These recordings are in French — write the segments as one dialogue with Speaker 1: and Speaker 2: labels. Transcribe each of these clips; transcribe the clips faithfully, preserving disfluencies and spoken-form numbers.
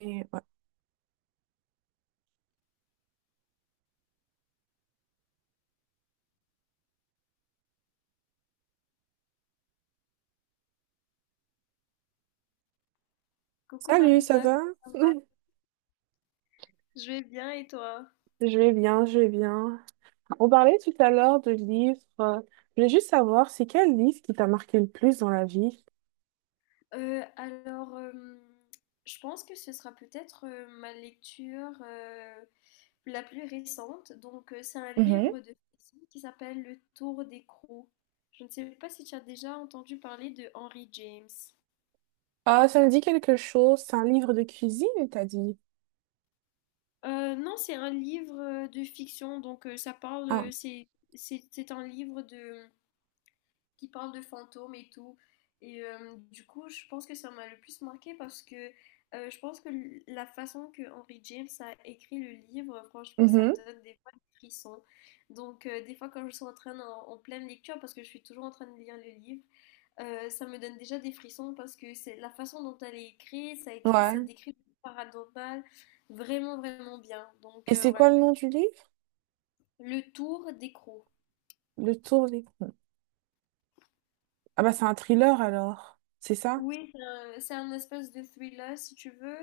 Speaker 1: Et ouais.
Speaker 2: Coucou
Speaker 1: Salut, ça
Speaker 2: Marita,
Speaker 1: va?
Speaker 2: comment ça va? Je vais bien et toi?
Speaker 1: Je vais bien, je vais bien. On parlait tout à l'heure de livres. euh, Je voulais juste savoir, c'est quel livre qui t'a marqué le plus dans la vie?
Speaker 2: Euh, alors, euh, je pense que ce sera peut-être euh, ma lecture euh, la plus récente. Donc, euh, c'est un
Speaker 1: Mhm.
Speaker 2: livre de fiction qui s'appelle Le Tour des Crocs. Je ne sais pas si tu as déjà entendu parler de Henry James.
Speaker 1: Ah, ça me dit quelque chose. C'est un livre de cuisine, t'as dit?
Speaker 2: Euh, non, c'est un livre euh, de fiction, donc euh, ça parle,
Speaker 1: Ah,
Speaker 2: euh, c'est c'est- c'est un livre de, qui parle de fantômes et tout. Et euh, du coup, je pense que ça m'a le plus marqué parce que euh, je pense que l- la façon que Henry James a écrit le livre, franchement, ça
Speaker 1: mhm,
Speaker 2: donne des fois des frissons. Donc, euh, des fois, quand je suis en train en, en pleine lecture, parce que je suis toujours en train de lire le livre, euh, ça me donne déjà des frissons parce que c'est la façon dont elle est écrite, ça, écri- ça
Speaker 1: ouais.
Speaker 2: décrit le paranormal vraiment, vraiment bien. Donc,
Speaker 1: Et
Speaker 2: euh,
Speaker 1: c'est
Speaker 2: ouais.
Speaker 1: quoi le nom du livre?
Speaker 2: Le tour d'écrou.
Speaker 1: Le Tour des... Ah bah c'est un thriller alors. C'est ça?
Speaker 2: Oui, c'est un, c'est un espèce de thriller, si tu veux.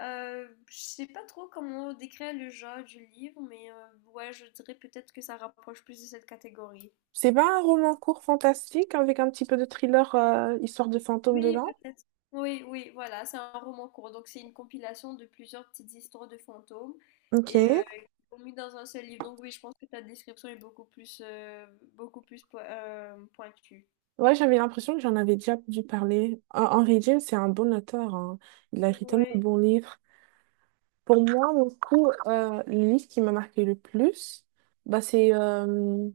Speaker 2: Euh, je sais pas trop comment décrire le genre du livre, mais euh, ouais, je dirais peut-être que ça rapproche plus de cette catégorie.
Speaker 1: C'est pas un roman court fantastique avec un petit peu de thriller, euh, histoire de fantôme
Speaker 2: Oui,
Speaker 1: dedans?
Speaker 2: peut-être. Oui, oui, voilà, c'est un roman court. Donc, c'est une compilation de plusieurs petites histoires de fantômes
Speaker 1: Ok.
Speaker 2: et euh, qui sont mis dans un seul livre. Donc, oui, je pense que ta description est beaucoup plus, euh, beaucoup plus po- euh, pointue.
Speaker 1: Ouais, j'avais l'impression que j'en avais déjà dû parler. Hen- Henry James, c'est un bon auteur, hein. Il a écrit tellement de
Speaker 2: Oui,
Speaker 1: bons livres. Pour moi, du coup, euh, le livre qui m'a marqué le plus, bah, c'est euh,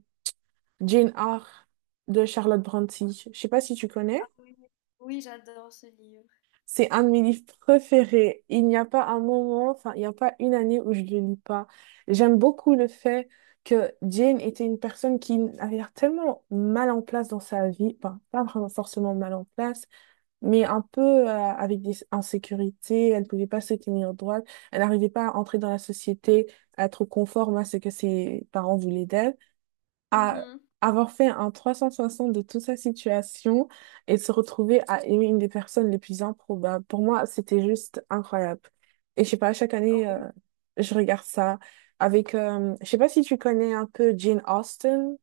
Speaker 1: Jane Eyre de Charlotte Brontë. Je sais pas si tu connais.
Speaker 2: ah oui. Oui, j'adore ce livre.
Speaker 1: C'est un de mes livres préférés. Il n'y a pas un moment, enfin, il n'y a pas une année où je ne le lis pas. J'aime beaucoup le fait que Jane était une personne qui avait l'air tellement mal en place dans sa vie. Enfin, pas vraiment forcément mal en place mais un peu euh, avec des insécurités. Elle ne pouvait pas se tenir droite. Elle n'arrivait pas à entrer dans la société, à être conforme à ce que ses parents voulaient d'elle. À
Speaker 2: Mhm.
Speaker 1: avoir fait un trois cent soixante de toute sa situation et de se retrouver à aimer une des personnes les plus improbables. Pour moi, c'était juste incroyable. Et je sais pas, chaque
Speaker 2: Ah
Speaker 1: année,
Speaker 2: oui.
Speaker 1: euh, je regarde ça avec... euh, je sais pas si tu connais un peu Jane Austen.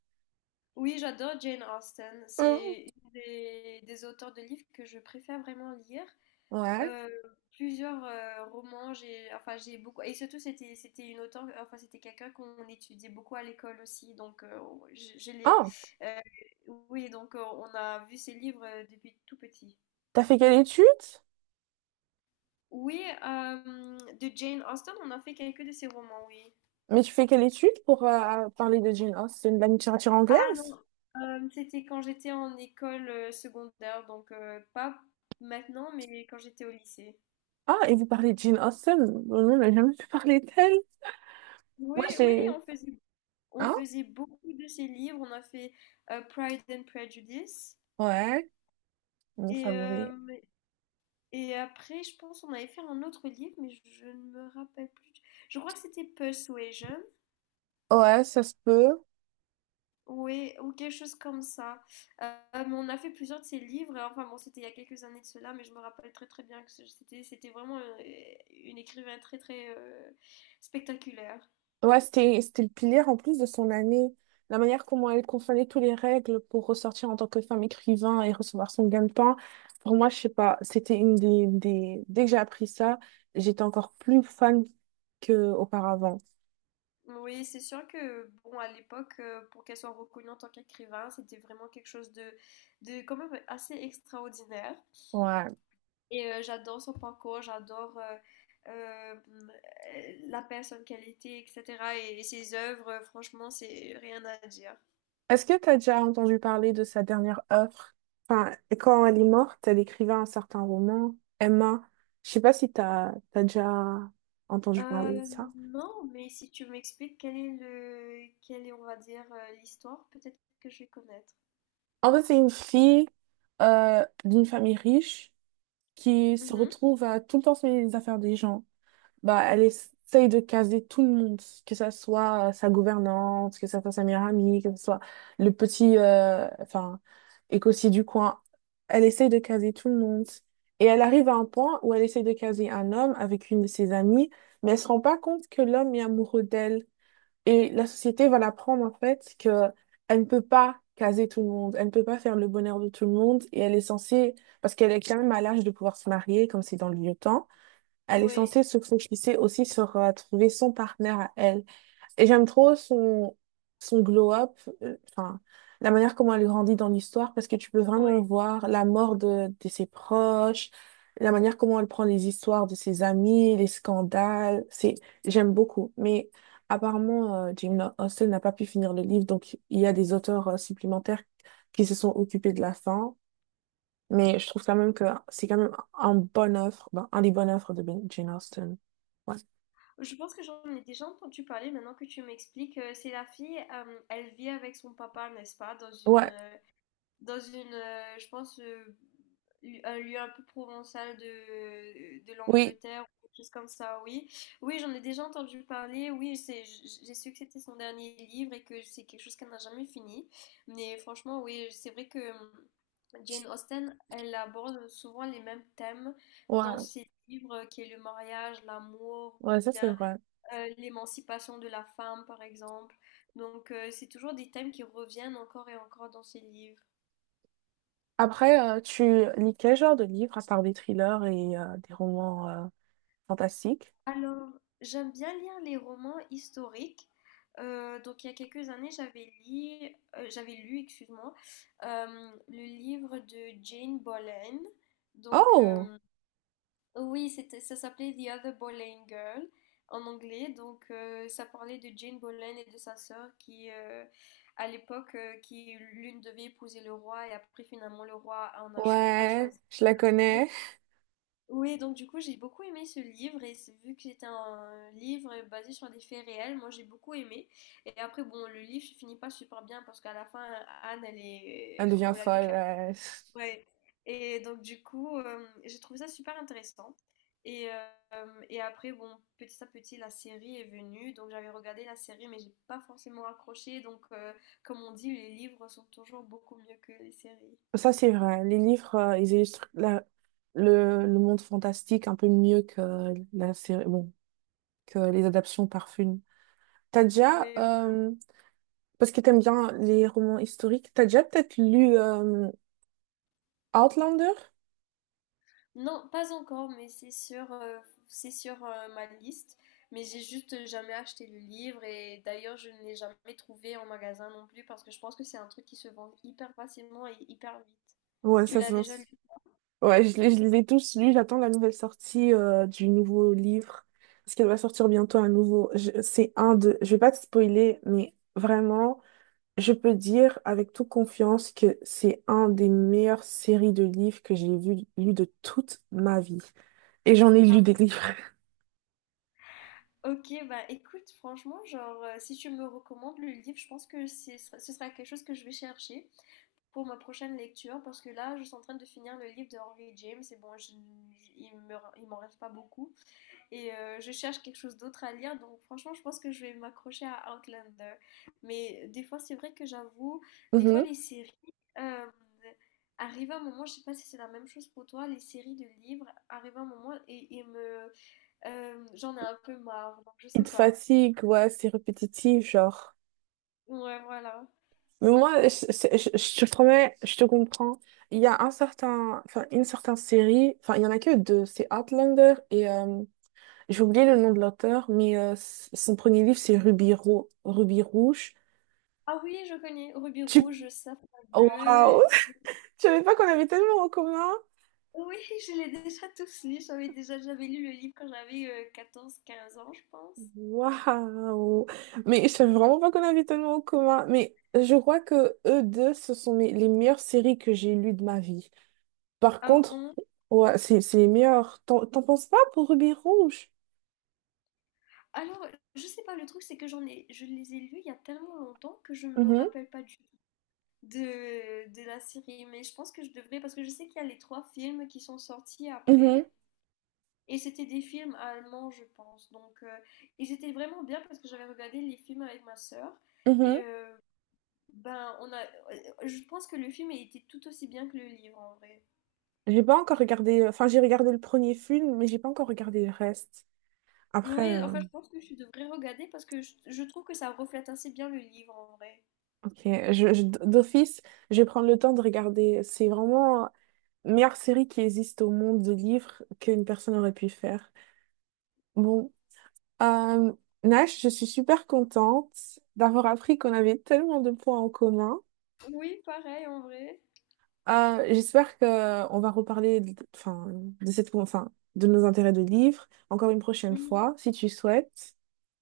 Speaker 2: Oui, j'adore Jane Austen.
Speaker 1: Mhm.
Speaker 2: C'est une des, des auteurs de livres que je préfère vraiment lire.
Speaker 1: Ouais.
Speaker 2: Euh, Plusieurs euh, romans, j'ai enfin j'ai beaucoup et surtout c'était c'était une auteure enfin c'était quelqu'un qu'on étudiait beaucoup à l'école aussi donc euh, on- je, je l'ai
Speaker 1: Ah,
Speaker 2: euh, oui donc euh, on a vu ses livres euh, depuis tout petit.
Speaker 1: t'as fait quelle étude?
Speaker 2: Oui, euh, de Jane Austen, on a fait quelques de ses romans, oui.
Speaker 1: Mais tu fais quelle étude pour euh, parler de Jane Austen, de la littérature
Speaker 2: Ah
Speaker 1: anglaise?
Speaker 2: non, euh, c'était quand j'étais en école euh, secondaire donc euh, pas maintenant mais quand j'étais au lycée.
Speaker 1: Ah, et vous parlez de Jane Austen? Nous, on n'a jamais pu parler d'elle. Moi,
Speaker 2: Oui, oui,
Speaker 1: j'ai...
Speaker 2: on faisait on
Speaker 1: Hein?
Speaker 2: faisait beaucoup de ces livres. On a fait euh, Pride and Prejudice.
Speaker 1: Ouais, mon
Speaker 2: Et,
Speaker 1: favori.
Speaker 2: euh, et après, je pense on avait fait un autre livre, mais je, je ne me rappelle plus. Je crois que c'était Persuasion.
Speaker 1: Ouais, ça se peut.
Speaker 2: Oui, ou quelque chose comme ça. Euh, mais on a fait plusieurs de ces livres. Et enfin bon, c'était il y a quelques années de cela, mais je me rappelle très très bien que c'était c'était vraiment euh, une écrivain très très euh, spectaculaire.
Speaker 1: Ouais, c'était, c'était le pilier en plus de son année. La manière comment elle confondait toutes les règles pour ressortir en tant que femme écrivain et recevoir son gain de pain. Pour moi, je sais pas, c'était une des, des... Dès que j'ai appris ça, j'étais encore plus fan qu'auparavant.
Speaker 2: Oui, c'est sûr que, bon, à l'époque, euh, pour qu'elle soit reconnue en tant qu'écrivain, c'était vraiment quelque chose de, de quand même assez extraordinaire.
Speaker 1: Ouais.
Speaker 2: Et euh, j'adore son parcours, j'adore euh, euh, euh, la personne qu'elle était, et cetera. Et, et ses œuvres, euh, franchement, c'est rien à dire.
Speaker 1: Est-ce que tu as déjà entendu parler de sa dernière œuvre? Enfin, quand elle est morte, elle écrivait un certain roman, Emma. Je sais pas si tu as déjà entendu parler de
Speaker 2: Euh,
Speaker 1: ça.
Speaker 2: non, mais si tu m'expliques quel est le, quelle est, on va dire, euh, l'histoire, peut-être que je vais connaître.
Speaker 1: En fait, c'est une fille euh, d'une famille riche qui se
Speaker 2: Mhm.
Speaker 1: retrouve à tout le temps se mêler des affaires des gens. Bah, elle essaye de caser tout le monde, que ça soit euh, sa gouvernante, que ça soit sa meilleure amie, que ça soit le petit euh, enfin, écossais du coin. Elle essaye de caser tout le monde. Et elle arrive à un point où elle essaye de caser un homme avec une de ses amies, mais elle se rend pas compte que l'homme est amoureux d'elle. Et la société va l'apprendre en fait que elle ne peut pas caser tout le monde, elle ne peut pas faire le bonheur de tout le monde, et elle est censée, parce qu'elle est quand même à l'âge de pouvoir se marier, comme c'est dans le vieux temps, elle est
Speaker 2: Oui,
Speaker 1: censée se focaliser aussi sur euh, trouver son partenaire à elle. Et j'aime trop son, son glow-up, euh, enfin, la manière comment elle grandit dans l'histoire, parce que tu peux vraiment
Speaker 2: oui.
Speaker 1: voir la mort de, de ses proches, la manière comment elle prend les histoires de ses amis, les scandales. C'est, j'aime beaucoup. Mais apparemment, euh, Jane Austen n'a pas pu finir le livre, donc il y a des auteurs euh, supplémentaires qui se sont occupés de la fin. Mais je trouve quand même que c'est quand même un bonne offre, ben, un des bonnes offres de Ben- Jane Austen. Ouais.
Speaker 2: Je pense que j'en ai déjà entendu parler maintenant que tu m'expliques. Euh, C'est la fille, euh, elle vit avec son papa, n'est-ce pas, dans une,
Speaker 1: Ouais,
Speaker 2: euh, dans une, euh, je pense, euh, lu- un lieu un peu provençal de, de
Speaker 1: oui,
Speaker 2: l'Angleterre, ou quelque chose comme ça, oui. Oui, j'en ai déjà entendu parler. Oui, c'est- j- j'ai su que c'était son dernier livre et que c'est quelque chose qu'elle n'a jamais fini. Mais franchement, oui, c'est vrai que hum, Jane Austen, elle aborde souvent les mêmes thèmes
Speaker 1: ouais,
Speaker 2: dans ses livres, euh, qui est le mariage, l'amour, ou
Speaker 1: ouais, ça
Speaker 2: bien
Speaker 1: c'est vrai.
Speaker 2: euh, l'émancipation de la femme, par exemple. Donc, euh, c'est toujours des thèmes qui reviennent encore et encore dans ces livres.
Speaker 1: Après, euh, tu lis quel genre de livres à part des thrillers et euh, des romans euh, fantastiques?
Speaker 2: Alors, j'aime bien lire les romans historiques. Euh, donc, il y a quelques années, j'avais lu, j'avais lu, excuse-moi, euh, le livre de Jane Boleyn. Donc,
Speaker 1: Oh,
Speaker 2: euh, Oui, c'était, ça s'appelait The Other Boleyn Girl en anglais. Donc, euh, ça parlait de Jane Boleyn et de sa sœur qui, euh, à l'époque, euh, qui l'une devait épouser le roi et après, finalement, le roi en a, cho- a
Speaker 1: ouais,
Speaker 2: choisi
Speaker 1: je la
Speaker 2: une.
Speaker 1: connais.
Speaker 2: Oui, donc du coup, j'ai beaucoup aimé ce livre et c'est- vu que c'était un livre basé sur des faits réels, moi j'ai beaucoup aimé. Et après, bon, le livre se finit pas super bien parce qu'à la fin, Anne, elle
Speaker 1: Elle
Speaker 2: est,
Speaker 1: devient
Speaker 2: on la
Speaker 1: folle.
Speaker 2: décapite.
Speaker 1: euh.
Speaker 2: Ouais. Et donc du coup, euh, j'ai trouvé ça super intéressant. Et, euh, et après, bon, petit à petit, la série est venue. Donc j'avais regardé la série, mais j'ai pas forcément accroché. Donc euh, comme on dit, les livres sont toujours beaucoup mieux que les séries.
Speaker 1: Ça c'est vrai. Les livres, euh, ils illustrent la- le, le monde fantastique un peu mieux que la série, bon, que les adaptations par film. T'as déjà,
Speaker 2: Oui, oui.
Speaker 1: euh, parce que t'aimes bien les romans historiques. T'as déjà peut-être lu euh, Outlander?
Speaker 2: Non, pas encore, mais c'est sur, euh, c'est sur euh, ma liste. Mais j'ai juste jamais acheté le livre et d'ailleurs je ne l'ai jamais trouvé en magasin non plus parce que je pense que c'est un truc qui se vend hyper facilement et hyper vite.
Speaker 1: Ouais,
Speaker 2: Tu
Speaker 1: ça se
Speaker 2: l'as
Speaker 1: vend.
Speaker 2: déjà lu?
Speaker 1: Ouais, je, les je les ai tous lus. J'attends la nouvelle sortie euh, du nouveau livre. Parce qu'elle va sortir bientôt un nouveau. Je- C'est un de. Je vais pas te spoiler, mais vraiment, je peux dire avec toute confiance que c'est un des meilleures séries de livres que j'ai vu, lu de toute ma vie. Et j'en ai lu des livres.
Speaker 2: Ok, bah écoute, franchement, genre, euh, si tu me recommandes le livre, je pense que ce sera, ce sera quelque chose que je vais chercher pour ma prochaine lecture, parce que là, je suis en train de finir le livre de Henry James, et bon, je- il me, il m'en reste pas beaucoup, et euh, je cherche quelque chose d'autre à lire, donc franchement, je pense que je vais m'accrocher à Outlander. Mais des fois, c'est vrai que j'avoue, des fois,
Speaker 1: Mhm.
Speaker 2: les séries, euh, arrive un moment, je sais pas si c'est la même chose pour toi, les séries de livres, arrive un moment et, et me euh, j'en ai un peu marre, donc je
Speaker 1: Il
Speaker 2: sais
Speaker 1: te
Speaker 2: pas.
Speaker 1: fatigue, ouais, c'est répétitif, genre.
Speaker 2: Ouais, voilà.
Speaker 1: Mais moi, je, c'est- je- je te promets, je te comprends. Il y a un certain, enfin, une certaine série, enfin, il y en a que deux, c'est Outlander et euh, j'ai oublié le nom de l'auteur, mais euh, s- son premier livre, c'est Ruby, Ro- Ruby Rouge.
Speaker 2: Ah oui, je connais Ruby
Speaker 1: Tu...
Speaker 2: Rouge, Safran
Speaker 1: Oh,
Speaker 2: Bleu.
Speaker 1: waouh! Je savais pas qu'on avait tellement en commun.
Speaker 2: Oui, je l'ai déjà tous lus. J'avais déjà j'avais lu le livre quand j'avais euh, quatorze, quinze ans, je pense.
Speaker 1: Waouh! Mais je savais vraiment pas qu'on avait tellement en commun. Mais je crois que eux deux, ce sont mes- les meilleures séries que j'ai lues de ma vie. Par
Speaker 2: Ah
Speaker 1: contre,
Speaker 2: bon?
Speaker 1: ouais, c'est c'est les meilleures. T'en t'en penses pas pour Ruby Rouge?
Speaker 2: Alors, je sais pas, le truc, c'est que j'en ai, je les ai lus il y a tellement longtemps que je me
Speaker 1: Mhm,
Speaker 2: rappelle pas du tout de, de la série. Mais je pense que je devrais, parce que je sais qu'il y a les trois films qui sont sortis
Speaker 1: mhm,
Speaker 2: après. Et c'était des films allemands, je pense. Donc, euh, ils étaient vraiment bien parce que j'avais regardé les films avec ma sœur. Et
Speaker 1: mhm.
Speaker 2: euh, ben, on a, euh, je pense que le film a été tout aussi bien que le livre en vrai.
Speaker 1: J'ai pas encore regardé, enfin j'ai regardé le premier film, mais j'ai pas encore regardé le reste. Après,
Speaker 2: Oui,
Speaker 1: euh,
Speaker 2: enfin, je pense que je devrais regarder parce que je, je trouve que ça reflète assez bien le livre en vrai.
Speaker 1: ok, je, je- d'office, je vais prendre le temps de regarder. C'est vraiment la meilleure série qui existe au monde de livres qu'une personne aurait pu faire. Bon, euh, Nash, je suis super contente d'avoir appris qu'on avait tellement de points en commun.
Speaker 2: Oui, pareil en vrai.
Speaker 1: Euh, j'espère que on va reparler, de- enfin, de cette, enfin, de nos intérêts de livres encore une prochaine
Speaker 2: Mm.
Speaker 1: fois, si tu souhaites.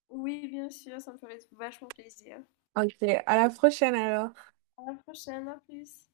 Speaker 2: Oui, bien sûr, ça me ferait vachement plaisir.
Speaker 1: Ok, à la prochaine alors.
Speaker 2: À la prochaine, à plus.